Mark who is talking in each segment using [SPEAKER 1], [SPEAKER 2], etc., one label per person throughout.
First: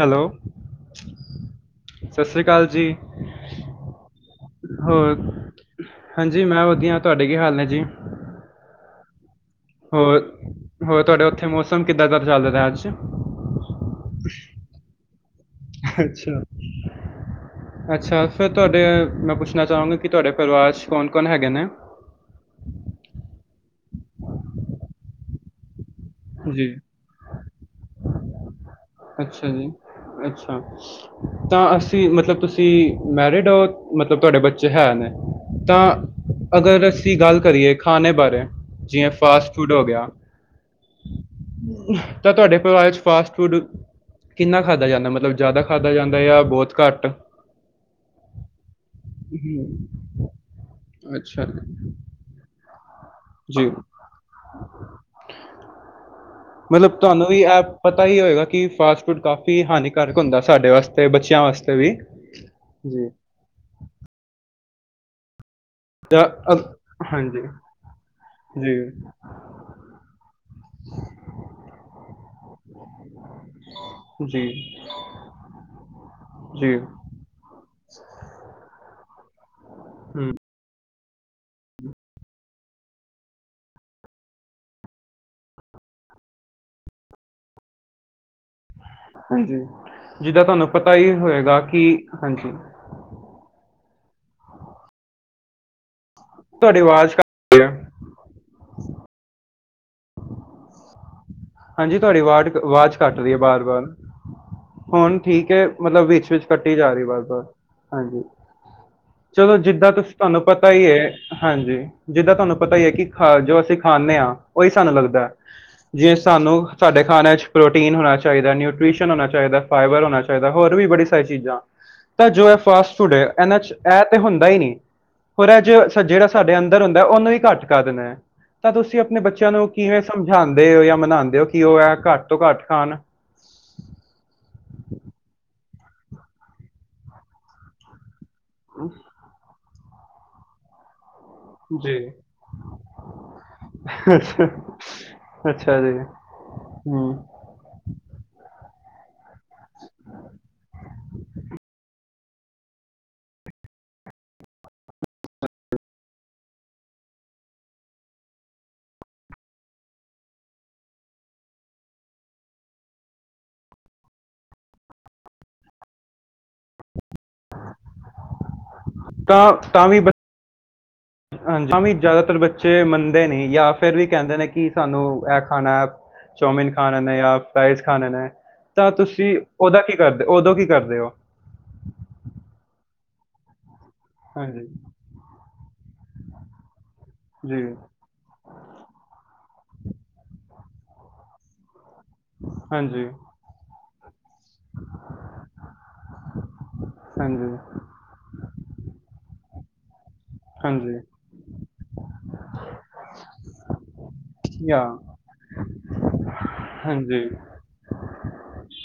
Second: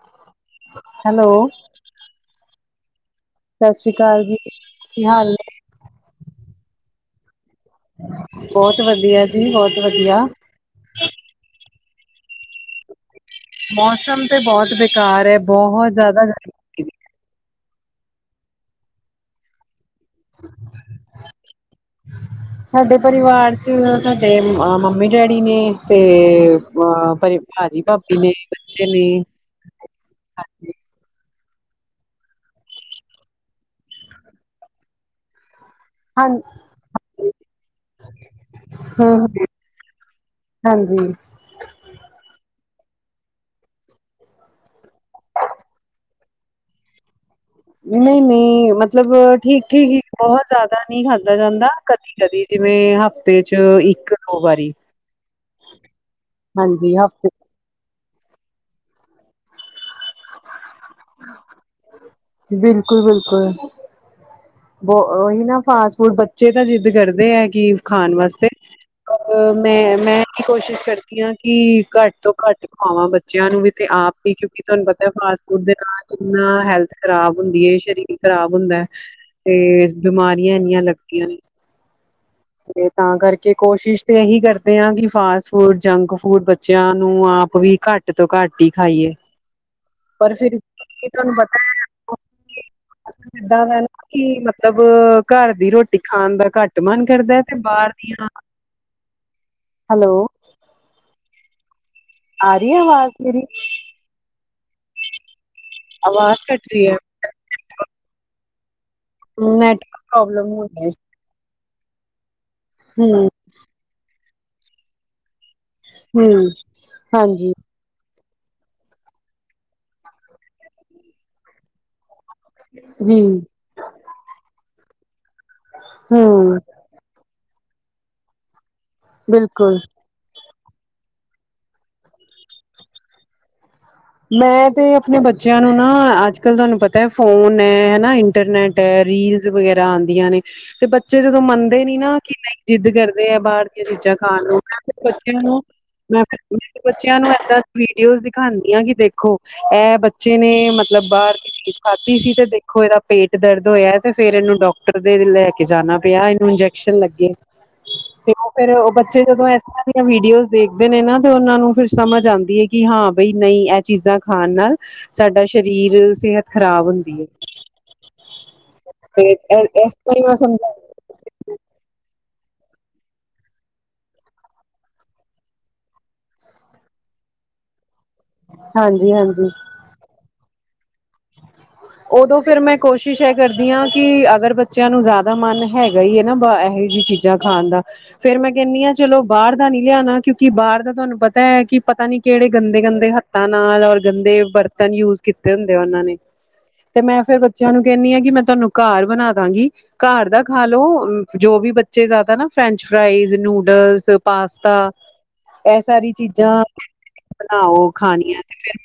[SPEAKER 1] Hello
[SPEAKER 2] hello
[SPEAKER 1] ਸਤਿ ਸ਼੍ਰੀ ਅਕਾਲ ਜੀ
[SPEAKER 2] ਸਤਿ ਸ੍ਰੀ ਅਕਾਲ ਜੀ ਕੀ
[SPEAKER 1] ਹੋਰ
[SPEAKER 2] ਹਾਲ ਨੇ
[SPEAKER 1] ਹਾਂਜੀ ਮੈਂ ਵਧੀਆ ਤੁਹਾਡੇ ਕੀ ਹਾਲ ਨੇ ਜੀ
[SPEAKER 2] ਬਹੁਤ ਵਧੀਆ ਜੀ ਬਹੁਤ ਵਧੀਆ
[SPEAKER 1] ਹੋਰ ਹੋਰ ਤੁਹਾਡਾ ਉੱਥੇ ਮੌਸਮ ਕਿੱਦਾਂ ਦਾ ਚੱਲ ਰਿਹਾ ਅੱਜ
[SPEAKER 2] ਮੌਸਮ ਤੇ ਬਹੁਤ ਬੇਕਾਰ ਹੈ ਬਹੁਤ ਜਿਆਦਾ
[SPEAKER 1] ਅੱਛਾ
[SPEAKER 2] ਗ
[SPEAKER 1] ਅੱਛਾ ਫਿਰ ਤੁਹਾਡੇ ਮੈਂ ਪੁੱਛਣਾ ਚਾਵਾਂਗਾ ਕਿ ਤੁਹਾਡੇ ਪਰਿਵਾਰ 'ਚ ਕੌਣ ਕੌਣ ਹੈਗੇ ਨੇ।
[SPEAKER 2] ਸਾਡੇ ਪਰਿਵਾਰ ਚ ਸਾਡੇ ਮੰਮੀ ਡੈਡੀ ਨੇ, ਤੇ
[SPEAKER 1] ਜੀ
[SPEAKER 2] ਅ ਪਰ ਭਾਜੀ ਭਾਬੀ ਨੇ ਬੱਚੇ ਨੇ
[SPEAKER 1] ਅੱਛਾ ਜੀ ਅੱਛਾ
[SPEAKER 2] ਹਾਂ
[SPEAKER 1] ਤਾਂ ਅਸੀਂ ਮਤਲਬ ਤੁਸੀਂ ਮੈਰਿਡ ਹੋ ਮਤਲਬ ਤੁਹਾਡੇ ਬੱਚੇ ਹੈ ਨੇ ਤਾਂ ਅਗਰ ਅਸੀਂ ਗੱਲ ਕਰੀਏ ਖਾਣੇ ਬਾਰੇ ਜਿਵੇਂ
[SPEAKER 2] ਹਮ
[SPEAKER 1] ਫਾਸਟ ਫੂਡ ਹੋ ਗਿਆ
[SPEAKER 2] ਹਾਂਜੀ
[SPEAKER 1] ਤਾਂ ਤੁਹਾਡੇ ਪਰਿਵਾਰ ਚ ਫਾਸਟ ਫੂਡ ਕਿੰਨਾ ਖਾਧਾ ਜਾਂਦੈ ਮਤਲਬ ਜ਼ਿਆਦਾ ਖਾਧਾ ਜਾਂਦੈ ਯਾ ਬਹੁਤ ਘੱਟ
[SPEAKER 2] ਨਹੀਂ ਨਹੀਂ ਮਤਲਬ ਠੀਕ ਠੀਕ
[SPEAKER 1] ਹੂੰ,
[SPEAKER 2] ਈ ਬਹੁਤ ਜ਼ਿਆਦਾ ਨਹੀਂ ਖਾਦਾ
[SPEAKER 1] ਅੱਛਾ
[SPEAKER 2] ਜਾਂਦਾ ਕਦੀ ਕਦੀ ਜਿਵੇਂ ਹਫ਼ਤੇ ਚ
[SPEAKER 1] ਜੀ
[SPEAKER 2] ਇੱਕ ਦੋ ਵਾਰੀ ਹਾਂਜੀ
[SPEAKER 1] ਮਤਲਬ ਤੁਹਾਨੂੰ ਵੀ
[SPEAKER 2] ਹਫ਼ਤੇ
[SPEAKER 1] ਇਹ ਪਤਾ ਹੀ ਹੋਏਗਾ ਕਿ ਫਾਸਟ ਫੂ ਕਾਫੀ ਹਾਨੀਕਾਰਕ ਹੁੰਦੈ ਸਾਡੇ ਵਾਸਤੇ ਬੱਚਿਆਂ ਵਾਸਤੇ ਵੀ ਜ
[SPEAKER 2] ਕੋਈ ਬ ਉਹੀ ਨਾ ਫਾਸਟ ਫੂਡ ਬੱਚੇ ਤਾਂ ਜਿੱਦ
[SPEAKER 1] ਅਗ-
[SPEAKER 2] ਕਰਦੇ
[SPEAKER 1] ਹਾਂਜੀ
[SPEAKER 2] ਐ ਕਿ ਖਾਣ ਵਾਸਤੇ
[SPEAKER 1] ਜੀ
[SPEAKER 2] ਅ ਮੈਂ ਮੈਂ ਇਹੀ ਕੋਸ਼ਿਸ਼ ਕਰਦੀ ਹਾਂ ਕਿ ਘੱਟ ਤੋਂ ਘੱਟ ਵਾਂ ਬੱਚਿਆਂ ਨੂੰ ਵੀ ਤੇ ਆਪ ਵੀ
[SPEAKER 1] ਜੀ
[SPEAKER 2] ਕਿਉਂਕਿ ਤੁਹਾਨੂੰ ਪਤੈ ਫਾਸਟ ਫੂਡ ਦੇ ਨਾਲ ਕਿੰਨਾ
[SPEAKER 1] ਜੀ
[SPEAKER 2] ਹੈਲਥ ਖ਼ਰਾਬ ਹੁੰਦੀ ਏ ਸਰੀਰ ਖ਼ਰਾਬ ਹੁੰਦੈ ਤੇ
[SPEAKER 1] ਹੂੰ
[SPEAKER 2] ਬਿਮਾਰੀਆਂ ਇੰਨੀਆਂ ਲੱਗਦੀਆਂ ਨੇ
[SPEAKER 1] [unintelligible]
[SPEAKER 2] ਤੇ ਤਾਂ ਕਰਕੇ ਕੋਸ਼ਿਸ਼ ਤੇ ਇਹੀ ਕਰਦੇ ਹਾਂ ਕਿ ਫਾਸਟ ਫੂਡ ਜੰਕ ਫੂਡ ਬੱਚਿਆਂ ਨੂੰ ਆਪ ਵੀ ਘੱਟ ਘੱਟ ਤੋਂ ਘੱਟ ਹੀ ਖਾਈਏ
[SPEAKER 1] ਹਾਂਜੀ
[SPEAKER 2] ਪਰ
[SPEAKER 1] ਜਿੱਦਾਂ
[SPEAKER 2] ਫਿਰ
[SPEAKER 1] ਤੁਹਾਨੂੰ ਪਤਾ ਹੀ ਹੋਏਗਾ ਕਿ ਹਾਂਜੀ
[SPEAKER 2] ੱਦਾਂ ਦਾ ਕਿ ਮਤਲਬ ਘਰ ਦੀ ਰੋਟੀ ਖਾਣ ਦਾ
[SPEAKER 1] ਤੁਹਾਡੀ
[SPEAKER 2] ਘੱਟ ਮਨ
[SPEAKER 1] ਆਵਾਜ਼
[SPEAKER 2] ਕਰਦੈ
[SPEAKER 1] ਘੱਟ
[SPEAKER 2] ਤੇ
[SPEAKER 1] ਰਹੀ ਹੈ
[SPEAKER 2] ਬਾਹਰ ਦੀਆਂ ਹੈਲੋ
[SPEAKER 1] ਹਾਂਜੀ ਤੁਹਾਡੀ ਆਵਾਜ਼
[SPEAKER 2] ਆ ਰਹੀ ਹੈ
[SPEAKER 1] ਆਵਾਜ਼ ਘੱਟ ਰਹੀ ਹੈ
[SPEAKER 2] ਮੇਰੀ
[SPEAKER 1] ਬਾਰ ਬਾਰ ਹੁਣ ਠੀਕ ਹੈ ਮਤਲਬ ਵਿੱਚ
[SPEAKER 2] ਆਵਾਜ਼
[SPEAKER 1] ਵਿਚ
[SPEAKER 2] ਕੱਟ
[SPEAKER 1] ਕੱਟੀ ਜਾ
[SPEAKER 2] ਹੈ
[SPEAKER 1] ਰਹੀ ਬਾਰ ਬਾਰ ਹਾਂਜੀ। ਚਲੋ ਜਿੱਦਾਂ
[SPEAKER 2] ਨੈਟਵਰਕ
[SPEAKER 1] ਤੁਸੀ ਤੁਹਾਨੂੰ
[SPEAKER 2] ਪ੍ਰੋਬਲਮ
[SPEAKER 1] ਪਤਾ ਈ
[SPEAKER 2] ਹੋਣੀ ਹੈ
[SPEAKER 1] ਏ ਹਾਂਜੀ ਜਿੱਦਾਂ ਤੁਹਾਨੂੰ ਪਤੈ ਹੀ ਹੈ ਕਿ
[SPEAKER 2] ਹਮ
[SPEAKER 1] ਖਾ ਜੋ ਅਸੀਂ ਖਾਂਦੇ ਹਾਂ ਉਹੀ ਸਾਨੂੰ ਲੱਗਦੈ।
[SPEAKER 2] ਹਮ
[SPEAKER 1] ਸਾਨੂੰ ਸਾਡੇ ਖਾਣੇ ਚ
[SPEAKER 2] ਹਾਂਜੀ
[SPEAKER 1] ਪ੍ਰੋਟੀਨ ਟੀਨ ਹੋਣਾ ਚਾਹੀਦੈ ਨਿਊਟ੍ਰੀਸ਼ਨ ਹੋਣਾ ਚਾਹੀਦੈ, ਫਾਈਬਰ ਹੋਣਾ ਚਾਹੀਦੈ, ਹੋਰ ਵੀ ਬੜੀ ਸਾਰੀ ਚੀਜ਼ਾਂ ਤਾਂ ਜੋ ਹੈ ਫਾਸਟ ਫੂਡ
[SPEAKER 2] ਜੀ
[SPEAKER 1] ਹੈ। ਐਨਾ ਚ ਇਹ ਤੇ, ਹੁੰਦਾ ਹੀ ਨਹੀਂ। ਹੋਰ ਅੱਜ, ਜਿਹੜਾ
[SPEAKER 2] ਹਮ
[SPEAKER 1] ਸਾਡੇ ਅੰਦਰ ਹੁੰਦਾ। ਉਹਨੂੰ ਵੀ ਘੱਟ ਕਰ ਦੇਣਾ ਹੈ, ਤਾਂ ਤੁਸੀਂ ਆਪਣੇ ਬੱਚਿਆਂ ਨੂੰ
[SPEAKER 2] ਬਿਲਕੁਲ
[SPEAKER 1] ਕਿਵੇਂ। ਸਮਝਾਂਦੇ ਹੋ ਜਾਂ ਮਨਾਂਦੇ ਹੋ ਕਿ ਉਹ ਐ ਘੱਟ ਤੋਂ ਘੱਟ ਖਾਣ।
[SPEAKER 2] ਮੈਂ ਤੇ ਆਪਣੇ ਬੱਚਿਆਂ ਨੂੰ ਨਾ ਅੱਜ ਕੱਲ ਤੁਹਾਨੂੰ ਪਤਾ ਫੋਨ ਹੈ ਹਨਾ ਇੰਟਰਨੈਟ ਹੈ ਰੀਲਸ ਵਗੈਰਾ ਆਂਦੀਆਂ ਨੇ ਤੇ ਬੱਚੇ ਜਦੋਂ ਮੰਨਦੇ ਨੀ
[SPEAKER 1] ਜੀ
[SPEAKER 2] ਨਾ ਕਿ ਨਈ ਜਿੱਦ ਕਰਦੇ ਐ ਬਾਹਰ ਦੀ ਚੀਜ਼ਾਂ ਖਾਣ
[SPEAKER 1] ਅੱਛਾ
[SPEAKER 2] ਨੂੰ ਬੱਚਿਆਂ ਨੂੰ
[SPEAKER 1] ਅੱਛਾ ਜੀ
[SPEAKER 2] ਮੈਂ ਮ
[SPEAKER 1] ਹੂੰ
[SPEAKER 2] ਬੱਚਿਆਂ ਨੂੰ ਏਦਾਂ ਵੀਡੀਓਜ਼ ਦਿਖਾਂਦੀ ਆਂ ਕਿ ਦੇਖੋ ਇਹ ਬੱਚੇ ਨੇ ਮਤਲਬ ਬਾਹਰ ਦੀ ਚੀਜ਼ ਖਾਧੀ ਸੀ ਤੇ ਦੇਖੋ ਇਹਦਾ ਪੇਟ ਦਰਦ ਹੋਇਆ ਤੇ ਫੇਰ ਇਹਨੂੰ ਡਾਕਟਰ ਦੇ ਲੈ ਕੇ ਜਾਣਾ ਪਿਆ ਇਹਨੂੰ ਇੰਜੈਕਸ਼ਨ ਲੱਗੇ ਤੇ ਉਹ ਫੇਰ ਉਹ ਬੱਚੇ ਜਦੋਂ ਇਸ ਤਰ੍ਹਾਂ ਦੀ ਵੀਡੀਓਜ਼ ਦੇਖਦੇ ਨੇ ਨਾ ਤੇ ਉਹਨਾ ਨੂੰ ਫਿਰ ਸਮਝ ਆਂਦੀ ਹੈ। ਕਿ, ਹਾਂ ਬਈ, ਨਹੀਂ। ਚੀਜ਼ਾਂ ਖਾਣ ਨਾਲ, ਸਾਡਾ ਸਰੀਰ, ਸਿਹਤ ਖਰਾਬ ਹੁੰਦੀ ਹੈ।
[SPEAKER 1] [unintelligible]
[SPEAKER 2] ਤੇ,
[SPEAKER 1] ਤਾਂ
[SPEAKER 2] ਇਸ
[SPEAKER 1] ਵੀ
[SPEAKER 2] ਤੋਂ ਹੀ, ਮੈਂ ਸਮਝਾ।
[SPEAKER 1] ਹਾਂਜੀ, ਤਾਂ ਵੀ ਜ਼ਿਆਦਾਤਰ ਬੱਚੇ ਮੰਨਦੇ ਨੀ। ਜਾਂ ਫੇਰ ਵੀ ਕਹਿੰਦੇ ਨੇ, ਕਿ ਸਾਨੂੰ ਇਹ ਖਾਣਾ। ਚੌਮਿਨ ਖਾਣੇ ਨੇ, ਜਾਂ ਫਰਾਈਜ਼ ਖਾਣੇ ਨੇ, ਤਾਂ
[SPEAKER 2] ਹਾਂਜੀ
[SPEAKER 1] ਤੁਸੀਂ,
[SPEAKER 2] ਹਾਂਜੀ
[SPEAKER 1] ਉਹਦਾ ਕੀ, ਕਰਦੇ ਉਦੋਂ ਕੀ ਕਰਦੇ ਹੋ?
[SPEAKER 2] ਉਦੋਂ ਫੇਰ ਮੈਂ, ਕੋਸ਼ਿਸ਼ ਇਹ ਕਰਦੀ ਹਾਂ। ਕਿ ਅਗਰ
[SPEAKER 1] ਹਾਂਜੀ,
[SPEAKER 2] ਬੱਚਿਆਂ ਨੂੰ ਜ਼ਿਆਦਾ ਦਾ ਮਨ, ਹੈਗਾ ਹੀ, ਹੈ ਨਾ। ਇਹੋ ਜਿਹੀ ਚੀਜ਼ਾਂ ਖਾਣ
[SPEAKER 1] ਜੀ,
[SPEAKER 2] ਦਾ। ਫੇਰ ਮੈਂ ਕਹਿੰਦੀ ਹਾਂ, ਚਲੋ ਬਾਹਰ ਦਾ ਨੀ ਲਿਆਉਣਾ। ਕਿਉਂਕਿ ਬਾਹਰ ਦਾ ਤੁਹਾਨੂੰ ਪਤਾ ਹੈ। ਕਿ ਪਤਾ ਨੀ ਕਿਹੜੇ ਗੰਦੇ-
[SPEAKER 1] ਹਾਂਜੀ,
[SPEAKER 2] ਗੰਦੇ, ਹੱਥਾਂ ਨਾਲ, ਔਰ ਗੰਦੇ ਬਰਤਨ ਯੂਜ ਕੀਤੇ ਹੁੰਦੇ ਉਹਨਾਂ ਨੇ। ਤੇ ਮੈਂ ਫੇਰ,
[SPEAKER 1] ਹਾਂਜੀ,
[SPEAKER 2] ਬੱਚਿਆਂ ਨੂੰ ਕਹਿੰਦੀ ਆ। ਕਿ ਮੈਂ ਤੁਹਾਨੂੰ ਘਰ ਬਣਾ ਦਾਂਗੀ। ਘਰ ਦਾ ਖਾ ਲੋ।
[SPEAKER 1] ਹਾਂਜੀ,
[SPEAKER 2] ਜੋ ਵੀ ਬੱਚੇ ਜ਼ਿਆਦਾ ਨਾ, ਫਰੈਂਚ ਫਰਾਾਈਜ਼, ਨੂਡਲਸ,
[SPEAKER 1] ਯਾ
[SPEAKER 2] ਪਾਸਤਾ। ਇਹ, ਸਾਰੀ ਚੀਜ਼ਾਂ।
[SPEAKER 1] ਹਾਂਜੀ,
[SPEAKER 2] ਬਣਾਓ, ਖਾਣੀਆ ਤੇ, ਫੇਰ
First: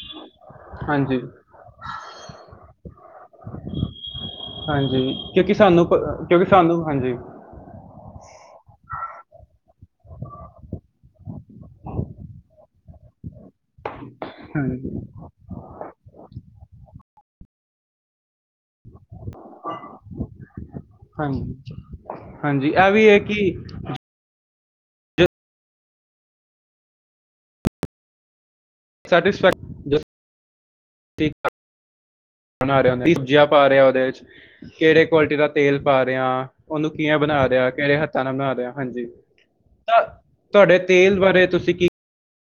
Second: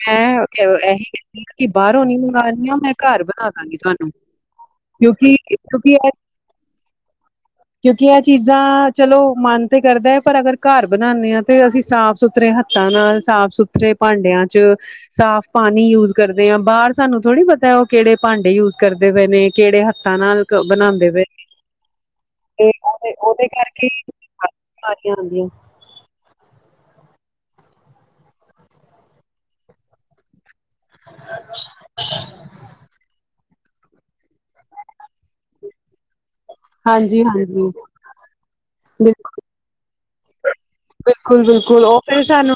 [SPEAKER 1] ਹਾਂਜੀ,
[SPEAKER 2] ਮੈਂ ਕਿ ਬਾਹਰੋਂ ਨੀ ਮੰਗਣੀਆ, ਮੈਂ ਘਰ ਬਣਾ ਦਾਂਗੀ ਤੁਹਾਨੂੰ।
[SPEAKER 1] ਹਾਂਜੀ, ਕਿਉਂਕਿ ਸਾਨੂੰ, ਕਿਉਂਕਿ ਸਾਨੂੰ ਹਾਂਜੀ।
[SPEAKER 2] ਕਿਉਂਕਿ ਇਹ ਚੀਜ਼ਾਂ, ਚਲੋ ਮਨ ਤੇ ਕਰਦਾ ਹੈ। ਪਰ ਅਗਰ ਘਰ ਬਣਾਉਦੇ ਹਾਂ ਤੇ, ਅਸੀਂ ਸਾਫ਼ ਸੁਥਰੇ ਰੇ ਹੱਥਾਂ ਨਾਲ, ਸਾਫ ਸੁਥਰੇ ਭਾਂਡਿਆਂ ਚ,
[SPEAKER 1] ਹਾਂਜੀ,
[SPEAKER 2] ਸਾਫ ਪਾਣੀ ਯੂਸ ਕਰਦੇ ਆਂ। ਬਾਹਰ ਸਾਨੂੰ ਥੋੜੀ ਪਤਾ, ਉਹ ਕਿਹੜੇ ਭਾਂਡੇ ਯੂਜ ਕਰਦੇ ਪਏ ਨੇ, ਕਿਹੜੇ ਹੱਥਾਂ ਨਾਲ, ਬਣਾਉਂਦੇ ਪਏ ਨੇ।
[SPEAKER 1] ਹਾਂਜੀ, ਹਾਂਜੀ
[SPEAKER 2] ਤੇ
[SPEAKER 1] ਇਹ ਵੀ
[SPEAKER 2] ਉਹ,
[SPEAKER 1] ਹੈ ਕਿ
[SPEAKER 2] ਉਹਦੇ ਕਰਕੇ, ਬਿਮਾਰੀਆਂ ਆਉਂਦੀਆਂ ਪਈਆਂ।
[SPEAKER 1] ਸੈਟਿਸਫੈਕਠੀ ਆ [unintelligible] ਬਣਾ ਰਿਹਾ ਹੁੰਦਾ। ਕੀ, ਸਬਜੀਆਂ ਪਾ ਰਿਹਾ ਉਹਦੇ ਚ, ਕਿਹੜੇ ਕੁਆਲਿਟੀ ਦਾ ਤੇਲ ਪਾ ਰਿਹਾ। ਉਹਨੂੰ ਕਿਆਂ
[SPEAKER 2] ਹਾਂਜੀ ਹਾਂਜੀ
[SPEAKER 1] ਬਣਾ ਰਿਆ। ਕਿਹੜੇ ਹੱਥਾਂ ਨਾਲ ਬਣਾ ਦਿਆ ਹਾਂਜੀ।
[SPEAKER 2] ਬਿਲਕੁਲ
[SPEAKER 1] ਤਾਂ ਤੁਹਾਡੇ ਤੇਲ,
[SPEAKER 2] ਬਿਲਕੁਲ
[SPEAKER 1] ਬਾਰੇ ਤੁਸੀਂ
[SPEAKER 2] ਬਿਲਕੁਲ
[SPEAKER 1] ਕੀ
[SPEAKER 2] ਉਹ ਸਾਨੂੰ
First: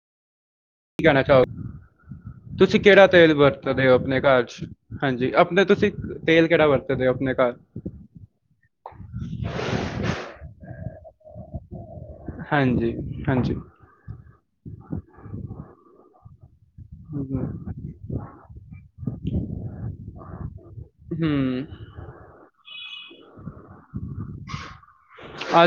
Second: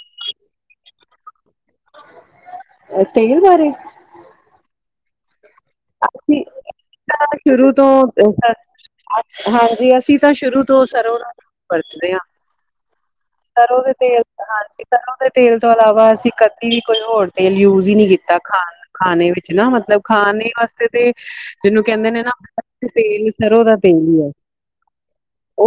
[SPEAKER 1] ਕੀ ਕਹਿਣਾ ਚਾਹੋਗੇ। ਤੁਸੀਂ ਕਿਹੜਾ ਤੇਲ, ਵਰਤਦੇ ਹੋ। ਆਪਣੇ ਘਰ ਚ। ਹਾਂਜੀ। ਆਪਣੇ ਤੁਸੀਂ
[SPEAKER 2] ਅਸੀਂ
[SPEAKER 1] ਤੇਲ ਕਿਹੜਾ ਵਰਤਦੇ ਹੋ ਆਪਣੇ ਘਰ
[SPEAKER 2] ਸ਼ੁਰੂ ਤੋਂ, ਸਰਸੋ ਹਾਂਜੀ। ਅਸੀਂ ਤਾਂ, ਸ਼ੁਰੂ ਤੋਂ ਸਰੋਂ ਵਰਤਦੇ ਹਾਂ।
[SPEAKER 1] ਹਾਂਜੀ ਹਾਂਜੀ
[SPEAKER 2] ਸਰੋਂ ਦੇ ਤੇਲ ਹਾਂਜੀ। ਸਰੋ ਦੇ ਤੇਲ ਤੋਂ, ਇਲਾਵਾ ਅਸੀਂ ਬਿਲਕੁਲ, ਕੋਈ ਹੋਰ ਤੇਲ ਯੂਜ ਹੀ ਨਹੀਂ ਕੀਤਾ। ਖਾ ਖਾਣੇ ਵਿੱਚ ਨਾ, ਮਤਲਬ ਖਾਣੇ ਵਾਸਤੇ ਤੇ,
[SPEAKER 1] ਹੂੰ
[SPEAKER 2] ਜਿਹਨੂੰ ਕਹਿੰਦੇ ਨੇ ਨਾ। ਤੇਲ, ਸਰੋਂ ਦਾ ਤੇਲ ਹੀ।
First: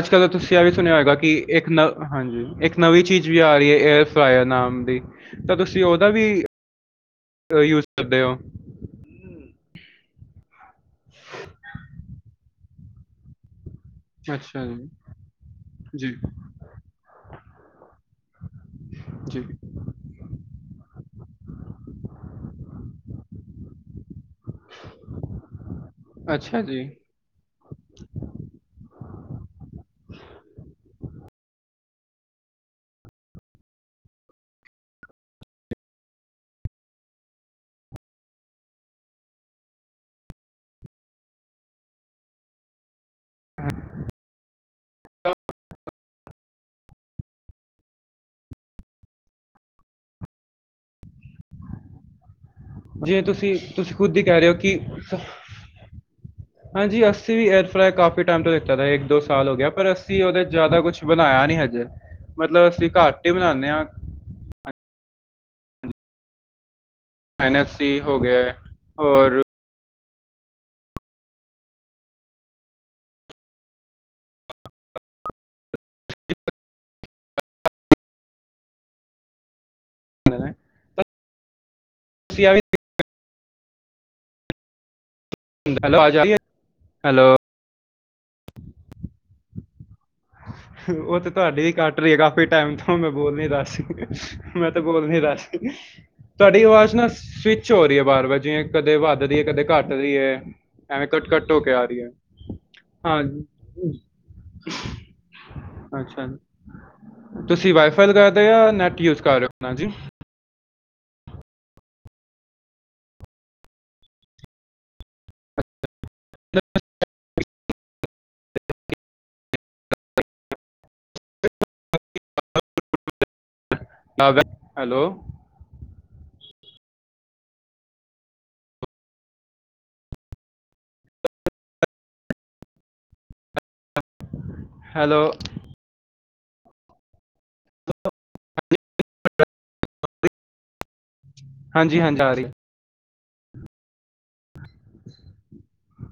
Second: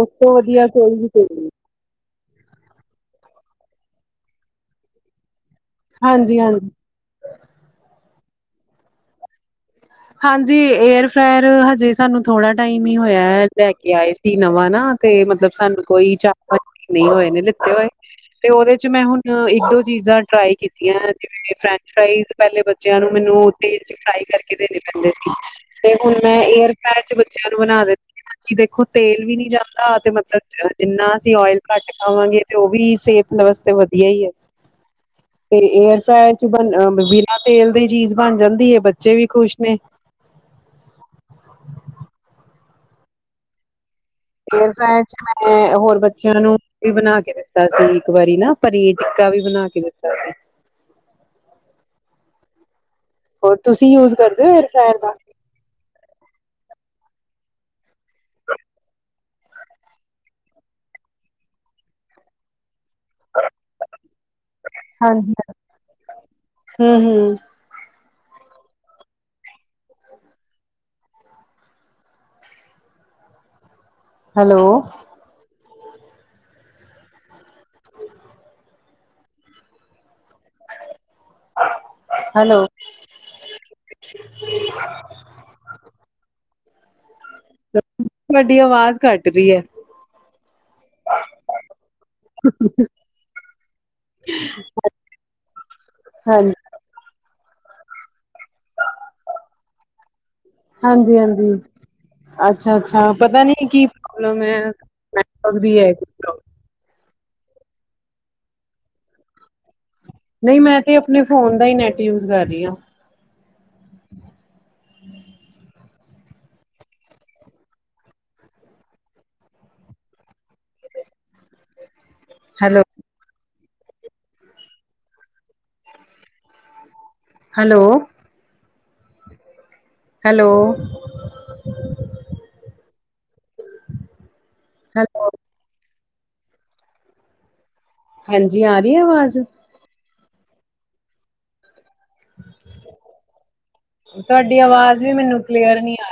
[SPEAKER 2] ਉਸ
[SPEAKER 1] ਕੱਲ ਤਾਂ
[SPEAKER 2] ਤੋਂ
[SPEAKER 1] ਤੁਸੀਂ, ਇਹ
[SPEAKER 2] ਵਧੀਆ
[SPEAKER 1] ਵੀ ਸੁਣਿਆ
[SPEAKER 2] ਕੋਈ
[SPEAKER 1] ਹੋਏਗਾ,
[SPEAKER 2] ਤੇਲ
[SPEAKER 1] ਕਿ
[SPEAKER 2] ਨਹੀਂ।
[SPEAKER 1] ਇੱਕ ਨ ਹਾਂਜੀ। ਇੱਕ ਨਵੀਂ ਚੀਜ਼ ਵੀ ਆ ਰਹੀ ਹੈ। ਏਅਰ ਫਰਾਇਰ ਨਾਮ ਦੀ, ਤਾਂ ਤੁਸੀਂ ਉਹਦਾ ਵੀ
[SPEAKER 2] ਹਾਂਜੀ ਹਾਂਜੀ
[SPEAKER 1] ਦਾ, ਯੂਜ ਕਰਦੇ ਹੋ?
[SPEAKER 2] ਹਾਂਜੀ। ਏਅਰ ਏਅਰ ਫਰਾਆਰ, ਹਜੇ ਸਾਨੂੰ ਥੋੜਾ ਟਾਈਮ ਹੀ, ਹੋਇਆ। ਲ- ਲੈ ਕੇ ਆਏ ਸੀ
[SPEAKER 1] ਅੱਛਾ
[SPEAKER 2] ਨਵਾਂ
[SPEAKER 1] ਜੀ
[SPEAKER 2] ਨਾ ਤੇ ਮਤਲਬ ਸਾਨੂੰ ਕੋਈ
[SPEAKER 1] ਜੀ
[SPEAKER 2] ਚਾਰ-ਪੰਜ ਦਿਨ ਹੋਏ ਨੇ ਲਿੱਤੇ ਹੋਏ। ਤੇ ਉਹਦੇ ਚ ਮੈਂ ਹੁਣ
[SPEAKER 1] ਜੀ
[SPEAKER 2] ਇੱਕ-ਦੋ ਚੀਜ਼ਾਂ ਫਰਾਈ ਕੀਤੀਆਂ ਜਿਵੇਂ ਫਰੈਂਚ ਫਰਾਈਜ਼ ਪਹਿਲੇ ਬੱਚਿਆਂ ਨੂੰ ਮੈਨੂੰ ਤੇਲ ਚ ਫਰਾਈ ਕਰਕੇ ਦੇਣੇ ਕਦੇ ਸੀ ਤੇ ਹੁਣ ਮੈਂ
[SPEAKER 1] ਅੱਛਾ
[SPEAKER 2] ਏਅਰ
[SPEAKER 1] ਜੀ
[SPEAKER 2] ਫਰਾਈ ਚ ਬੱਚਿਆਂ ਨੂੰ ਬਣਾ ਦਿੱਤੀਆਂ। ਦੇਖੋ ਤੇਲ ਵੀ ਨੀ ਜਾਂਦਾ। ਤੇ, ਮਤਲਬ ਜਿੰਨਾ ਅਸੀਂ ਓਇਲ ਘੱਟ ਖਾਵਾਂਗੇ। ਤੇ ਉਹ ਵੀ, ਸਿਹਤ ਵਾਸਤੇ, ਵਧੀਆ ਹੀ ਹੈ।
[SPEAKER 1] [inaudible]
[SPEAKER 2] ਤੇ ਏਅਰ ਫਰਾਣੀ ਚ, ਬ ਬਿਨਾਂ ਤੇਲ ਦੀ, ਚੀਜ਼ ਬਣ ਜਾਂਦੀ ਹੈ। ਬੱਚੇ ਵੀ ਖੁਸ਼ ਮੈ
[SPEAKER 1] ਹਾਂ।
[SPEAKER 2] ਫੇਰ, ਮੈਂ ਹੋਰ ਬੱਚਿਆਂ, ਨੂੰ ਵੀ ਬਣਾ ਕੇ ਦਿੱਤਾ ਸੀ। ਇੱਕ ਵਾਰੀ ਨਾ। ਪਨੀਰ ਟਿੱਕਾ, ਵੀ ਬਣਾ ਕੇ ਦਿੱਤਾ ਸੀ।
[SPEAKER 1] ਜਿਵੇ ਤੁਸੀਂ,
[SPEAKER 2] ਹੋਰ
[SPEAKER 1] ਤੁਸੀਂ
[SPEAKER 2] ਯੂਜ
[SPEAKER 1] ਖੁਦ ਹੀ, ਕਹਿ
[SPEAKER 2] ਕਰਦੇ
[SPEAKER 1] ਰਹੇ ਹੋ
[SPEAKER 2] ਏਅਰ
[SPEAKER 1] ਕਿ
[SPEAKER 2] ਫਰਾਇਰ ਦਾ?
[SPEAKER 1] ਹਾਂਜੀ। ਅਸੀਂ ਵੀ ਏਅਰ ਫਰਾਈ, ਕਾਫੀ ਟਾਈਮ ਤੋਂ ਲਿੱਤਾ ਤਾਂ। ਇੱਕ ਦੋ ਸਾਲ ਹੋ ਗਿਆ। ਪਰ ਅਸੀਂ ਉਹਦੇ ਚ ਜ਼ਿਆਦਾ ਕੁਛ ਬਣਾਇਆ ਨੀ ਹੱਜੇ ਤੱਕ। ਮਤਲਬ ਅਸੀਂ ਘੱਟ ਹੀ ਬਨਾਨੇ ਹਾਂ।
[SPEAKER 2] ਹਾਂਜੀ, ਹੂੰ ਹੂੰ।
[SPEAKER 1] ਐਸੀ ਹੋ ਗਿਆ ਔਰ
[SPEAKER 2] ਹੈਲੋ।
[SPEAKER 1] ਹ।
[SPEAKER 2] ਹੈਲੋ। [unintelligible]
[SPEAKER 1] ਹੈਲੋ ਆਵਾਜ਼ ਆਉਂਦੀ ਹੈ ਹੈਲੋ।
[SPEAKER 2] ਤੁਹਾਡੀ ਆਵਾਜ਼ ਕਟ ਰਹੀ ਹੈ।
[SPEAKER 1] ਉਹ ਤੇ ਤੁਹਾਡੀ ਵੀ ਕੱਟ ਰਹੀ ਹੈ, ਕਾਫੀ ਟਾਈਮ ਤੋਂ ਮੈਂ ਬੋਲ ਨ ਦੱਸ ਮੈਂ ਤੇ ਬੋਲ ਨ ਦਸ
[SPEAKER 2] ਹਾਂਜੀ,
[SPEAKER 1] ਤੁਹਾਡੀ ਆਵਾਜ਼ ਨਾ ਸਵੀ ਸਵਿਚ ਹੋ ਰਹੀ ਹੈ ਬਾਰ-ਵਾਰ ਜਿਵੇਂ ਕਦੇ ਵੱਧਦੀ ਹੈ ਕਦੇ ਘੱਟ ਰਹੀ ਹੈ। ਐਵੇਂ
[SPEAKER 2] ਹਾਂਜੀ-ਹਾਂਜੀ,
[SPEAKER 1] ਕੱਟ-ਕੱਟ ਹੋ ਕੇ ਆ ਰਹੀ ਹੈ
[SPEAKER 2] ਅੱਛਾ-ਅੱਛਾ,
[SPEAKER 1] ਹਾਂ
[SPEAKER 2] ਪਤਾ ਨੀ ਕੀ ਪ੍ਰੋਬਲਮ ਹੈ? ਨੈਟਵਰਕ ਦੀ ਹੈ ਕੋਈ
[SPEAKER 1] ਅੱਛਾ,
[SPEAKER 2] ਪ੍ਰੋਬਲਮ।
[SPEAKER 1] ਤੁਸੀਂ ਵਾਈਫਾਈ ਲਗਾਏਦਾ ਹੋ ਜਾਂ ਨੈਟ ਯੂਜ ਕਰ ਰਹੇ ਹੋ ਅਪਨਾ ਜੀ?
[SPEAKER 2] ਨਹੀਂ, ਮੈਂ ਤੇ ਆਪਣੇ ਫੋਨ ਦਾ ਹੀ ਨੈਟ ਯੂਜ ਕਰ ਰਹੀ ਹਾਂ।
[SPEAKER 1] ਅ। [unintelligible] [unintelligible]
[SPEAKER 2] Hello.
[SPEAKER 1] Hello.
[SPEAKER 2] Hello. Hello.
[SPEAKER 1] Hello.
[SPEAKER 2] ਹਂਜੀ, ਆ ਰਹੀ ਆਵਾਜ਼?
[SPEAKER 1] ਹਾਂਜੀ-ਹਾਂਜੀ।
[SPEAKER 2] ਤੁਹਾਡੀ ਆਵਾਜ਼ ਵੀ ਮੈਨੂੰ ਕਲੀਅਰ ਨੀ ਆ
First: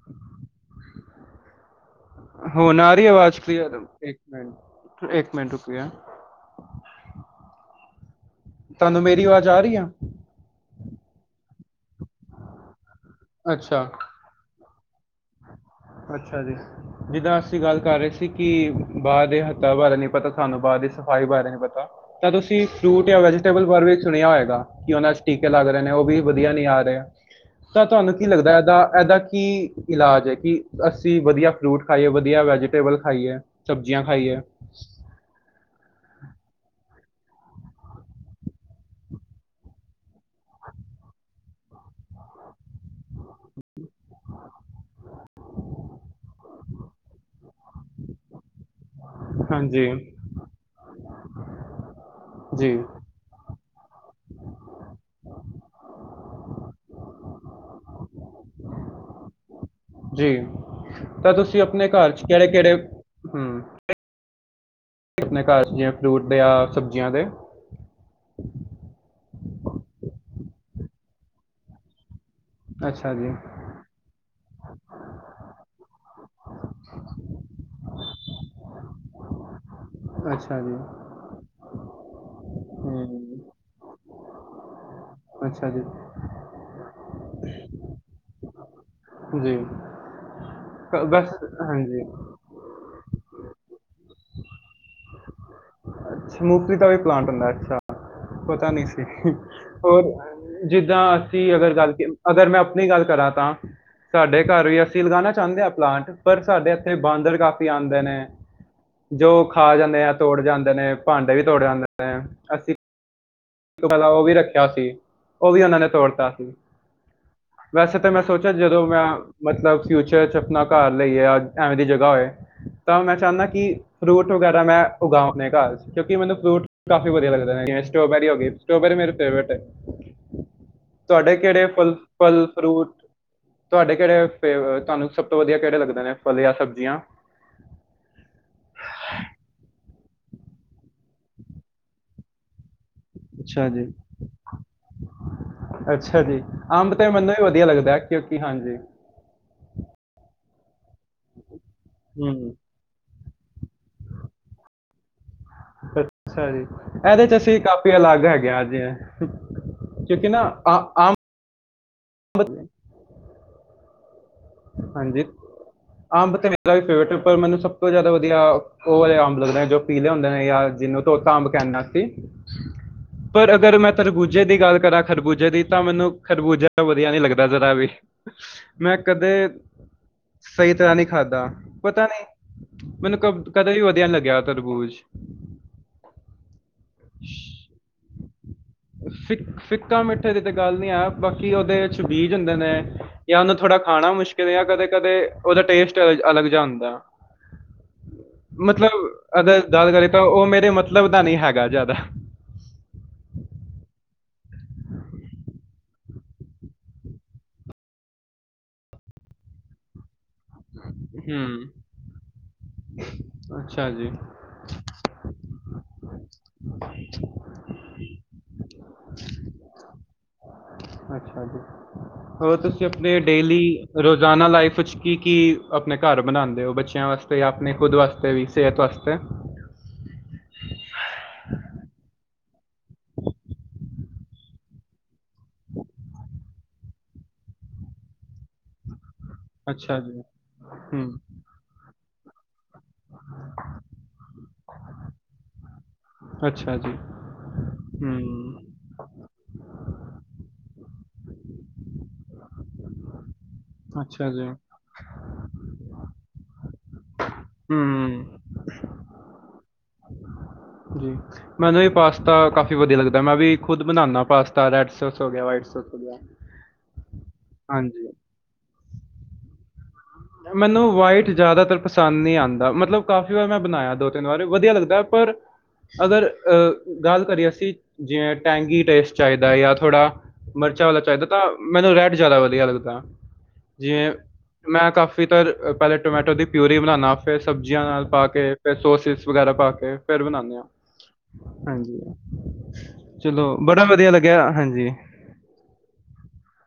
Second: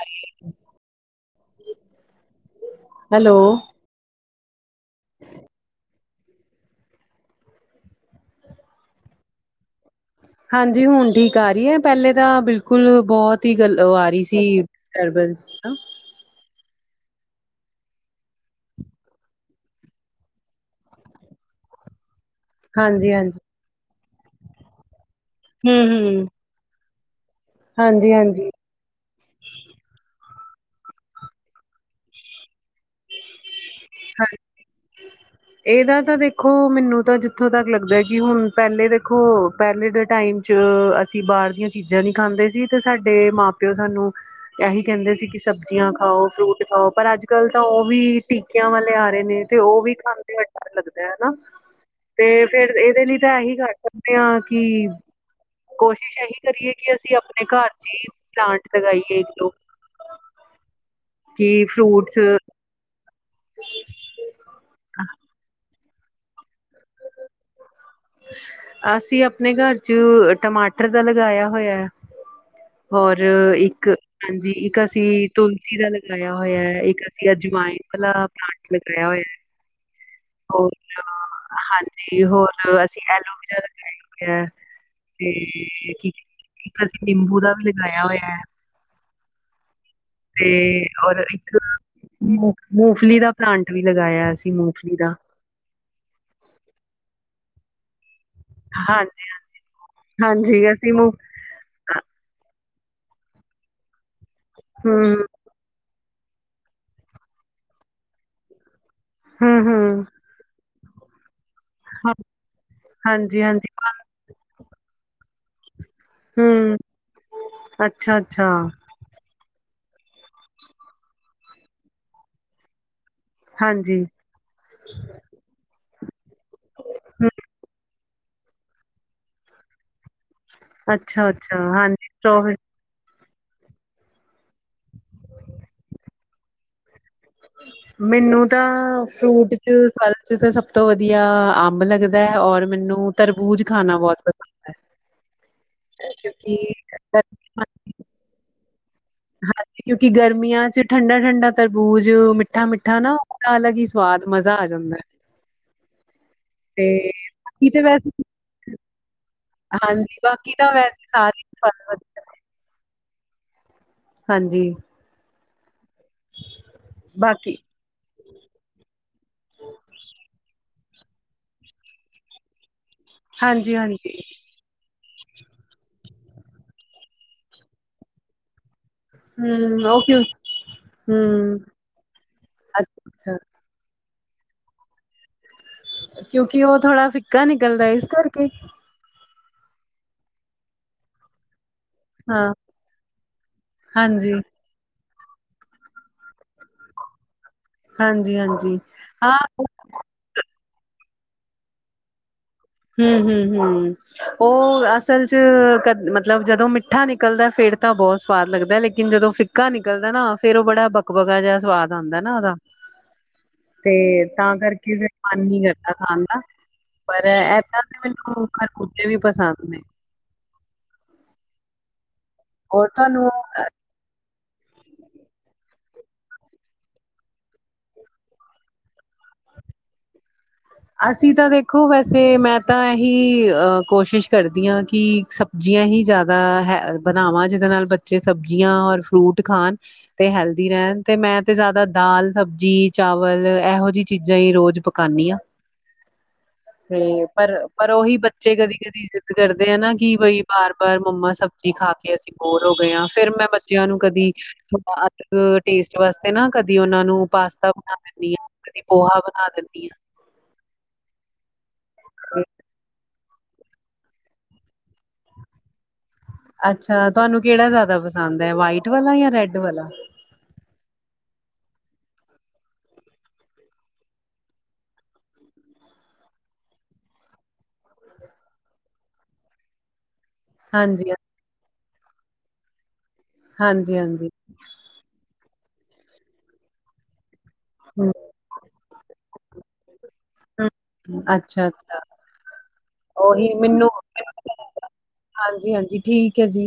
[SPEAKER 1] ਹੁਣ ਆ ਰਹੀ ਆਵਾਜ ਕਲੀਅਰ ਇਕ ਮਿੰਟ-ਇੱਕ ਮਿੰਟ ਰੁਕੀਆ। ਤੁਹਾਨੂੰ ਮੇਰੀ ਆਵਾਜ਼ ਆ ਰਹੀ ਆ?
[SPEAKER 2] ਹਾਂਜੀ, ਹੁਣ ਠੀਕ ਆ ਰਹੀ ਹੈ ਪਹਿਲੇ ਤਾਂ ਬਿਲਕੁਲ ਬਹੁਤ ਹੀ ਗੱਲ
[SPEAKER 1] ਅੱਛਾ
[SPEAKER 2] ਉਹ ਆ ਰਹੀ ਸੀ। ਡਿਸਟਰਬੈਂਸ ਹੈਨਾ।
[SPEAKER 1] ਅੱਛਾ ਜੀ। ਜਿੱਦਾਂ ਅਸੀਂ ਗੱਲ ਕਰ ਰਹੇ ਸੀ ਕਿ ਬਾਹਰ ਦੇ ਹੱਥਾਂ ਬਾਰੇ ਨਹੀਂ ਪਤਾ ਸਾਨੂੰ ਬਾਹਰ ਦੀ ਸਫ਼ਾਈ ਬਾਰੇ ਨਹੀਂ ਪਤਾ। ਤਾਂ ਤੁਸੀਂ ਫਰੂਟ
[SPEAKER 2] ਹਾਂਜੀ
[SPEAKER 1] ਜਾਂ
[SPEAKER 2] ਹਾਂਜੀ
[SPEAKER 1] ਵੈਜੀਟੇਬਲ ਬਾਰੇ ਵੀ ਸੁਣਿਆ ਹੋਏਗਾ ਕਿ ਉਹਨਾਂ ਚ ਟੀਕੇ ਲੱਗ ਰਹੇ ਨੇ
[SPEAKER 2] ਹਮ
[SPEAKER 1] ਉਹ ਵੀ
[SPEAKER 2] ਹਮ
[SPEAKER 1] ਵਧਿਆ ਨਹੀਂ ਆ ਰਿਹਾ ਤਾਂ
[SPEAKER 2] ਹਾਂਜੀ
[SPEAKER 1] ਤੁਹਾਨੂੰ ਕੀ
[SPEAKER 2] ਹਾਂਜੀ
[SPEAKER 1] ਲੱਗਦਾ ਇਹਦ- ਇਹਦਾ ਕੀ ਇਲਾਜ ਹੈ ਕਿ ਅਸੀਂ ਵਧੀਆ ਫਰੂਟ ਖਾਈਏ ਵਧੀਆ ਵੈਜੀਟੇਬਲ ਖਾਈਏ ਸਬਜ਼ੀਆਂ ਖਾਈਏ।
[SPEAKER 2] ਇਹਦਾ ਤਾਂ ਦੇਖੋ ਮੈਨੂੰ ਤਾਂ ਜਿੱਥੋਂ ਤੱਕ ਲੱਗਦਾ ਕਿ ਹੁਣ ਪਹਿਲੇ ਦੇਖੋ ਪਹਿਲੇ ਦੇ ਟਾਈਮ ਚ ਅਸੀਂ ਬਾਹਰ ਦੀਆਂ ਚੀਜ਼ਾਂ ਨਹੀਂ ਖਾਂਦੇ ਸੀ ਤੇ ਸਾਡੇ ਮਾਂ-ਪਿਓ ਸਾਨੂੰ। ਇਹੀ ਕਹਿੰਦੇ ਸੀ ਕਿ ਸਬਜ਼ੀਆਂ ਖਾਓ, ਫਰੂਟ ਖਾਓ ਪਰ ਅੱਜ-ਕੱਲ ਤਾਂ ਉਹ ਵੀ ਟੀਕਿਆਂ ਵਾਲੇ ਆ ਨੀ ਤੇ ਉਹ
[SPEAKER 1] ਹਾਂਜੀ
[SPEAKER 2] ਵੀ ਖਾਂਦੇ ਹੋਏ ਡਰ ਲੱਗਦਾ ਹੈਨਾ ਤੇ
[SPEAKER 1] ਜੀ
[SPEAKER 2] ਫੇਰ ਇਹਦੇ ਲਈ ਤਾਂ ਇਹੀ ਘੱਟ ਕਿਹਾ ਕਿ ਕੋਸ਼ਿਸ਼ ਇਹੀ ਕਰੀਏ ਕਿ ਅਸੀਂ ਆਪਣੇ ਘਰ ਚ ਹੀ ਪਲਾਂਟ ਲਗਾਈਏ ਇੱਕ ਦੋ
[SPEAKER 1] ਜੀ, ਤਾਂ ਤੁਸੀਂ ਆਪਣੇ ਘਰ
[SPEAKER 2] ਫਰੂਟਸ
[SPEAKER 1] 'ਚ ਕਿਹੜੇ-ਕਿਹੜੇ ਹੂੰ? ਆਪਣੇ ਘਰ ਜਿਵੇਂ ਫਰੂਟ ਦੇ ਜਾਂ ਸਬਜ਼ੀਆਂ ਦੇ।
[SPEAKER 2] ਅਸੀਂ ਆਪਣੇ ਘਰ ਚ ਟਮਾਟਰ ਦਾ ਲਗਾਇਆ ਹੋਇਆ ਹੈ।
[SPEAKER 1] ਅੱਛਾ
[SPEAKER 2] ਹੋਰ
[SPEAKER 1] ਜੀ
[SPEAKER 2] ਇੱਕ ਹਾਂਜੀ, ਇੱਕ ਅਸੀਂ ਤੁਲਸੀ ਦਾ ਲਗਾਇਆ ਹੋਇਆ ਇੱਕ ਅਸੀਂ ਅਜਵਾਇਨ ਵਾਲਾ ਪਲਾਂਟ ਲਗਾਇਆ ਹੋਇਆ।
[SPEAKER 1] ਅੱਛਾ ਜੀ।
[SPEAKER 2] ਤੇ ਹੋਰ ਅਸੀਂ
[SPEAKER 1] ਹੂੰ
[SPEAKER 2] ਐਲੋਵਰਾ ਲਗਾਈ ਐ
[SPEAKER 1] ਅੱਛਾ ਜੀ
[SPEAKER 2] ਤੇ ਕੀ ਇੱਕ ਅਸੀਂ ਨਿੰਬੂ ਦਾ ਵੀ ਲਗਾਇਆ ਹੋਇਆ ਹੈ।
[SPEAKER 1] ਜੀ।
[SPEAKER 2] ਤੇ
[SPEAKER 1] ਕ-
[SPEAKER 2] ਔਰ
[SPEAKER 1] ਬਸ
[SPEAKER 2] ਇੱਕ
[SPEAKER 1] ਹਾਂਜੀ
[SPEAKER 2] ਮੂੰਗਫਲੀ ਦਾ ਪਲਾਂਟ ਵੀ ਲਗਾਇਆ ਅ ਸੀ ਮੂੰਗਫਲੀ ਦਾ
[SPEAKER 1] ਅੱਛ ਮੂਗਫ਼ਲੀ ਦਾ ਵੀ ਪਲਾਂਟ ਹੁੰਦਾ ਅੱਛਾ ਪਤਾ ਨਹੀਂ ਸੀ
[SPEAKER 2] ਹਾਂਜੀ
[SPEAKER 1] ਹੋਰ
[SPEAKER 2] ਹਾਂਜੀ ਅਸੀਂ
[SPEAKER 1] ਜਿੱਦਾਂ
[SPEAKER 2] ਮੂੰ
[SPEAKER 1] ਅ ਅਗਰ ਗੱਲ ਅਗਰ ਮੈਂ ਆਪਣੀ ਗੱਲ ਕਰਾਂ ਤਾਂ ਸਾਡੇ ਘਰ ਵੀ ਅਸੀਂ
[SPEAKER 2] ਹੂੰ,
[SPEAKER 1] ਲਗਾਉਣਾ ਚਾਹੁੰਦੇ ਹਾਂ ਪਲਾਂਟ ਪਰ ਸਾਡੇ ਇੱਥੇ ਬਾਂਦਰ ਕਾਫੀ ਆਉਂਦੇ ਨੇ ਜੋ
[SPEAKER 2] ਹੂੰ,
[SPEAKER 1] ਖਾ ਜਾਂਦੇ
[SPEAKER 2] ਹੂੰ,
[SPEAKER 1] ਆ ਤੋੜ ਜਾਂਦੇ ਨੇ ਭਾਂਡਾ ਵੀ ਤੋੜ ਜਾਂਦਾ
[SPEAKER 2] ਹਾਂ,
[SPEAKER 1] ਹੈ ਅਸੀਂ
[SPEAKER 2] ਹਾਂਜੀ ਹਾਂਜੀ
[SPEAKER 1] [unintelligible] ਪਤਾ ਉਹ ਵੀ ਰੱਖਿਆ ਸੀ ਉਹ ਵੀ ਉਹਨਾਂ ਨੇ ਤੋੜ ਸੀ
[SPEAKER 2] ਹੂੰ,
[SPEAKER 1] ਵੈਸੇ ਤਾਂ
[SPEAKER 2] ਅੱਛਾ,
[SPEAKER 1] ਮੈਂ
[SPEAKER 2] ਅੱਛਾ,
[SPEAKER 1] ਸੋਚਿਆ ਜਦੋਂ ਮੈਂ ਮਤਲਬ ਫਿਊਚਰ ਚ ਆਪਣਾ ਘਰ ਲਏ ਐਵੇ ਦੀ ਜਗ੍ਹਾ ਹੋਏ ਤਾਂ ਮੈਂ ਚਾਹੁੰਦਾ ਕਿ
[SPEAKER 2] ਹਾਂਜੀ,
[SPEAKER 1] ਫਰੂਟ ਵਗੈਰਾ ਮੈਂ ਉਗਾਉਂ ਆਪਣੇ ਘਰ ਕਉਂਕਿ ਮੈਨੂੰ ਫਰੂਟ ਕਾਫੀ
[SPEAKER 2] ਹੂੰ,
[SPEAKER 1] ਵਧੀਆ ਲੱਗਦਾ ਜਿਵੇਂ ਸਟੋਬੈਰੀ ਹੋ ਗਈ ਸਟ੍ਰਾਬੇਰੀ ਮੇਰੀ ਫੇਵਰਟ ਹੈ
[SPEAKER 2] ਅੱਛਾ,
[SPEAKER 1] ਤੁਹਾਡੇ
[SPEAKER 2] ਅੱਛਾ,
[SPEAKER 1] ਕਿਹੜੇ ਫਲ
[SPEAKER 2] ਹਾਂਜੀ
[SPEAKER 1] ਫਲ
[SPEAKER 2] ਸਟ੍ਰਾਬੇਰੀ
[SPEAKER 1] ਫਰੂਟ ਤੁਹਾਡੇ ਕਿਹੜੇ ਫੇਵ ਤੁਹਾਨੂੰ ਸਭ ਤੋਂ ਵਧੀਆ ਕਿਹੜੇ ਲੱਗਦੇ ਨੇ ਫਲ ਜਾਂ ਸਬਜ਼ੀਆਂ
[SPEAKER 2] ਮੈਨੂੰ ਤਾਂ ਫਰੂਟ ਚ ਫਲ ਚ ਤਾਂ ਸਭ ਤੋਂ ਵਧੀਆ ਅੰਬ ਲੱਗਦਾ ਹੈ ਔਰ ਮੈਨੂੰ ਤਰਬੂਜ
[SPEAKER 1] ਅੱਛਾ ਜੀ
[SPEAKER 2] ਖਾਣਾ ਬਹੁਤ ਪਸੰਦ ਹੈ
[SPEAKER 1] ਅੱਛਾ ਜੀ
[SPEAKER 2] ਕਿਉਂਕਿ
[SPEAKER 1] ਅੰਬ ਤੇ ਮੈਨੂੰ ਹੀ
[SPEAKER 2] ਗਰਮੀ
[SPEAKER 1] ਵਧੀਆ ਲੱਗਦਾ ਕਿਉਂਕਿ ਹਾਂਜੀ
[SPEAKER 2] ਹਾਂਜੀ ਕਿਉਂਕਿ ਗਰਮੀਆਂ ਚ ਠੰਡਾ ਠੰਡਾ ਤਰਬੂਜ
[SPEAKER 1] ਹੂੰ
[SPEAKER 2] ਮਿੱਠਾ ਮਿੱਠਾ ਨਾ ਅਲੱਗ ਹੀ ਸਵਾਦ ਮਜ਼ਾ ਆ ਜਾਂਦਾ ਹੈ
[SPEAKER 1] ਅੱਛਾ ਜੀ
[SPEAKER 2] ਤੇ
[SPEAKER 1] ਇਹਦੇ ਚ ਅਸੀਂ
[SPEAKER 2] ਬਾਕੀ ਤੇ
[SPEAKER 1] ਕਾਫੀ
[SPEAKER 2] ਵੈਸੇ
[SPEAKER 1] ਅਲੱਗ ਹੈਗੇ ਹਾਂ ਜੀ ਹ
[SPEAKER 2] ਹਾਂਜੀ
[SPEAKER 1] ਕਿਉਂਕਿ ਨਾ
[SPEAKER 2] ਬਾਕੀ ਤਾਂ
[SPEAKER 1] ਆ
[SPEAKER 2] ਵੈਸੇ
[SPEAKER 1] ਆਮ
[SPEAKER 2] [unintelligible]
[SPEAKER 1] ਬਦ
[SPEAKER 2] ਹਾਂਜੀ
[SPEAKER 1] ਹਾਂਜੀ ਅੰਬ ਤੇ ਮੇਰਾ ਵੀ ਫੇਵਰੇਟ ਪਰ
[SPEAKER 2] ਬਾਕੀ
[SPEAKER 1] ਮੈਨੂੰ ਸਭ ਸਭ ਤੋਂ ਜ਼ਿਆਦਾ ਵਧੀਆ ਉਹ ਵਾਲੇ ਅੰਬ ਲੱਗਦੇ ਨੇ ਜੋ ਪੀਲੇ ਹੁੰਦੇ ਨੇ ਜਾਂ ਜਿਨੂੰ ਤੋਤਾ ਅੰਬ ਕਹਿੰਦਾ ਸੀ ਪਰ
[SPEAKER 2] ਹਾਂਜੀ,
[SPEAKER 1] ਅਗਰ ਮੈਂ
[SPEAKER 2] ਹਾਂਜੀ।
[SPEAKER 1] ਤਰਬੂਜੇ ਦੀ ਗੱਲ ਕਰਾਂ ਖਰਬੂਜੇ ਦੀ ਤਾਂ ਮੈਨੂੰ ਖਰਬੂਜਾ ਵਧੀਆ ਨੀ ਲੱਗਦਾ ਜਰਾ ਵੀ ਮੈਂ ਕਦੇ
[SPEAKER 2] ਹੂੰ, ਉਹ ਕਿਉਂ
[SPEAKER 1] ਸਹੀ ਤਰ੍ਹਾਂ ਨਹੀਂੀ ਖਾਧਾ
[SPEAKER 2] ਹੂੰ,
[SPEAKER 1] ਪਤਾ ਨਹੀਂ ਮੈਨੂੰ ਕ
[SPEAKER 2] ਅੱਛਾ-ਅੱਛਾ,
[SPEAKER 1] ਕਦੇ ਵੀ ਵਧੀਆ ਨੀ ਲੱਗਿਆ ਤਰਬੂਜ
[SPEAKER 2] ਕਿਉਂਕਿ ਉਹ ਥੋੜਾ ਫਿੱਕਾ ਨਿਕਲਦਾ ਇਸ ਕਰਕੇ
[SPEAKER 1] ਫਿੱ ਫਿੱਕਾ ਮਿੱਠੇ ਦੀ ਤੇ ਗੱਲ ਨੀ ਆ ਬਾਕੀ ਉਹਦੇ ਬੀਜ
[SPEAKER 2] ਹਾਂ,
[SPEAKER 1] ਹੁੰਦੇ ਨੇ ਜਾਂ ਉਹਨੂੰ ਥੋੜ੍ਹਾ ਖਾਣਾ
[SPEAKER 2] ਹਾਂਜੀ,
[SPEAKER 1] ਮੁਸ਼ਕਿਲ ਕਦੇ ਕਦੇ ਉਹਦਾ ਟੇਸਟ ਅ ਅਲੱਗ ਜਾ ਹੁੰਦਾ
[SPEAKER 2] ਹਾਂਜੀ-ਹਾਂਜੀ।
[SPEAKER 1] ਮਤਲਬ
[SPEAKER 2] ਹਾਂ,
[SPEAKER 1] ਅਗਰ ਗੱਲ ਕਰੀਏ ਤਾਂ ਉਹ ਮੇਰੇ ਮਤਲਬ ਦਾ ਨਹੀਂੀ ਹੈਗਾ ਜ਼ਿਆਦਾ।
[SPEAKER 2] [unintelligible] ਉਹ ਅਸਲ ਚ ਕ ਮਤਲਬ ਜਦੋਂ ਮਿੱਠਾ ਨਿਕਲਦਾ ਫੇਿਰ ਤਾਂ ਬਹੁਤ ਸਵਾਦ ਲੱਗਦਾ ਲੇਕਿਨ ਜਦੋਂ ਫ ਕਾ ਨਿਕਲਦਾ ਨਾ ਫੇਰ ਉਹ ਬੜਾ ਬਕਬਗਾ ਜਿਹਾ
[SPEAKER 1] ਹੂੰ
[SPEAKER 2] ਸਵਾਦ ਆਉਂਦਾ ਨਾ ਉਹਦਾ
[SPEAKER 1] ਅੱਛਾ ਜੀ
[SPEAKER 2] ਤੇ, ਤਾਂ ਕਰਕੇ ਫਿਰ ਮਨ ਨਹੀਂ ਕਰਦਾ ਖਾਣ ਦਾ।
[SPEAKER 1] ਹ
[SPEAKER 2] [unintelligible] ਪਸੰਦ ਨੇ।
[SPEAKER 1] ਅੱਛਾ ਜੀ, ਹੋਰ ਤੁਸੀਂ ਆਪਣੇ ਡੇਲੀ ਰੋਜ਼ਾਨਾ ਲਾਈਫ ਵਿੱਚ ਕੀ ਕੀ ਆਪਣੇ ਘਰ ਬਣਾਉਦੇ ਹੋ ਬੱਚਿਆਂ ਵਾਸਤੇ ਜਾਂ ਆਪਣੇ ਖੁਦ ਵਾਸਤੇ ਵੀ ਸਿਹਤ ਵਾਸਤੇ
[SPEAKER 2] ਅਸੀਂ ਤਾਂ ਦੇਖੋ ਵੈਸੇ ਮੈਂ ਤਾਂ ਇਹੀ ਅ ਕੋਸ਼ਿਸ਼ ਕਰਦੀ ਹਾਂ ਕਿ ਸ ਸਬਜ਼ੀਆਂ ਹੀ ਜ਼ਿਆਦਾ ਹੈ ਬਣਾਵਾਂ ਜਿਹਦੇ ਨਾਲ ਬੱਚੇ ਸਬਜ਼ੀਆਂ ਔਰ ਫਰੂਟ ਦੀਖਾਣ
[SPEAKER 1] ਅੱਛਾ ਜੀ
[SPEAKER 2] ਤੇ ਹੈਲਦੀ ਰਹਿਣ
[SPEAKER 1] ਹੂੰ
[SPEAKER 2] ਤੇ ਮੈਂ ਅਤੇ ਜ਼ਿਆਦਾ ਦਾਲ ਸਬਜ਼ੀ ਚਾਵਲ ਇਹੋ ਜਿਹੀ ਚੀਜ਼ਾਂ ਹੀ ਰੋਜ਼ ਪਕਾਉਂਦੀ ਹਾਂ
[SPEAKER 1] ਅੱਛਾ ਜੀ
[SPEAKER 2] ਹ ਪਰ ਪਰ ਉਹੀ ਬੱਚੇ
[SPEAKER 1] ਹੂੰ,
[SPEAKER 2] ਕਦੀ ਕਦੀਜ਼ੀਦ ਕਰਦੇ ਆ ਨਾ ਕਿ ਬਈ ਬਾਰ ਬਾਰ ਮੰਮਾ ਸਬਜ਼ੀ ਖਾ ਕੇ ਅਸੀਂ ਬੋਰ ਹੋ ਗਏ ਹਾਂ ਫੇਿਰ ਮੈਂ ਬੱਚਿਆਂ ਨੂੰ
[SPEAKER 1] ਅੱਛਾ
[SPEAKER 2] ਕਦੀ
[SPEAKER 1] ਜੀ,
[SPEAKER 2] ਥੋੜਾ ਅਲੱਗ ਟੇਸਟ ਵਾਸਤੇ ਨਾ ਕਦੀ ਉਹਨਾਂ ਨੂੰ ਪਾਸਤਾ ਬਣਾ ਦਿੰਦੀ
[SPEAKER 1] ਹੂੰ,
[SPEAKER 2] ਆ ਕਦੀ ਪੋਹਾ ਬਣਾ ਦਿੰਦੀ ਹਾਂ
[SPEAKER 1] ਜੀ ਮੈਨੂੰ ਇਹ ਪਾਸਤਾ
[SPEAKER 2] ਹਾਂ
[SPEAKER 1] ਕਾਫੀ ਵਧੀਆ ਲੱਗਦਾ ਮੈਂ ਵੀ ਖੁਦ ਬਨਾਨਾ ਪਾਸਤਾ ਰੈਡ ਸੋਸ ਵਗੈਰਾ ਵਾਈਟ ਸੋਸ ਹੋ ਗਿਆ।
[SPEAKER 2] ਅੱਛਾ ਤੁਹਾਨੂੰ ਕਿਹੜਾ ਜਾਦਾ
[SPEAKER 1] ਹਾਂਜੀ,
[SPEAKER 2] ਪਸੰਦ ਹੈ ਵਾਈਟ ਵਾਲਾ ਯਾ ਰੈਡ ਵਾਲਾ।
[SPEAKER 1] ਮੈਨੂੰ ਵਾਈਟ ਜ਼ਿਆਦਾਤਰ ਪਸੰਦ ਨਹੀਂ ਆਦਾ ਮਤਲਬ ਕਾਫ਼ੀ ਵਾਰ ਮੈਂ ਬਣਾਇਆ ਦੋ ਤਿੰਨ ਵਾਰ ਵਧੀਆ ਲੱਗਦਾ ਪਰ ਅਗਰ ਗੱਲ ਕਰੀਏ ਅਸੀ ਜਿਵੇਂ ਟੈਂਗੀ ਟੇਸਟ ਚਾਈ ਦਾ ਜਾਂ ਥੋੜਾ ਮਿਰਚਾਂ ਵਾਲਾ
[SPEAKER 2] ਹਾਂਜੀ
[SPEAKER 1] ਚਾਹੀਦਾ ਤਾਂ ਮੈਨੂੰ ਰੈਡ ਜਾਦਾ ਵਧੀਆ ਲੱਗਦਾ
[SPEAKER 2] ਹਾਂਜੀ
[SPEAKER 1] ਜਿਵੇਂ
[SPEAKER 2] ਹਾਂਜੀ
[SPEAKER 1] ਮੈਂ ਕਾਫੀ ਫੀਤਰ ਪਹਿਲੇ ਟੋਮੈਟੋ ਦੀ ਪਿਊਰੀ ਬਣਾਨਾ। ਫੇਰ ਸਬਜ਼ੀਆਂ ਨਾਲ
[SPEAKER 2] ਹੂੰ
[SPEAKER 1] ਪਾ ਕੇ ਫੇਰ ਸੋਸਿਸ ਵਗੈਰਾ ਪਾ ਕੇ ਫੇਰ ਬਣਾਨੇ ਹਾਂ।
[SPEAKER 2] ਅੱਛਾ
[SPEAKER 1] ਹਾਂਜੀ
[SPEAKER 2] ਅੱਛਾ
[SPEAKER 1] ਚਲੋ ਬੜਾ ਵਧੀਆ ਲੱਗਿਆ ਹਾਂਜੀ।
[SPEAKER 2] ਹਾਂਜੀ-ਹਾਂਜੀ ਠੀਕ ਹੈ ਜੀ।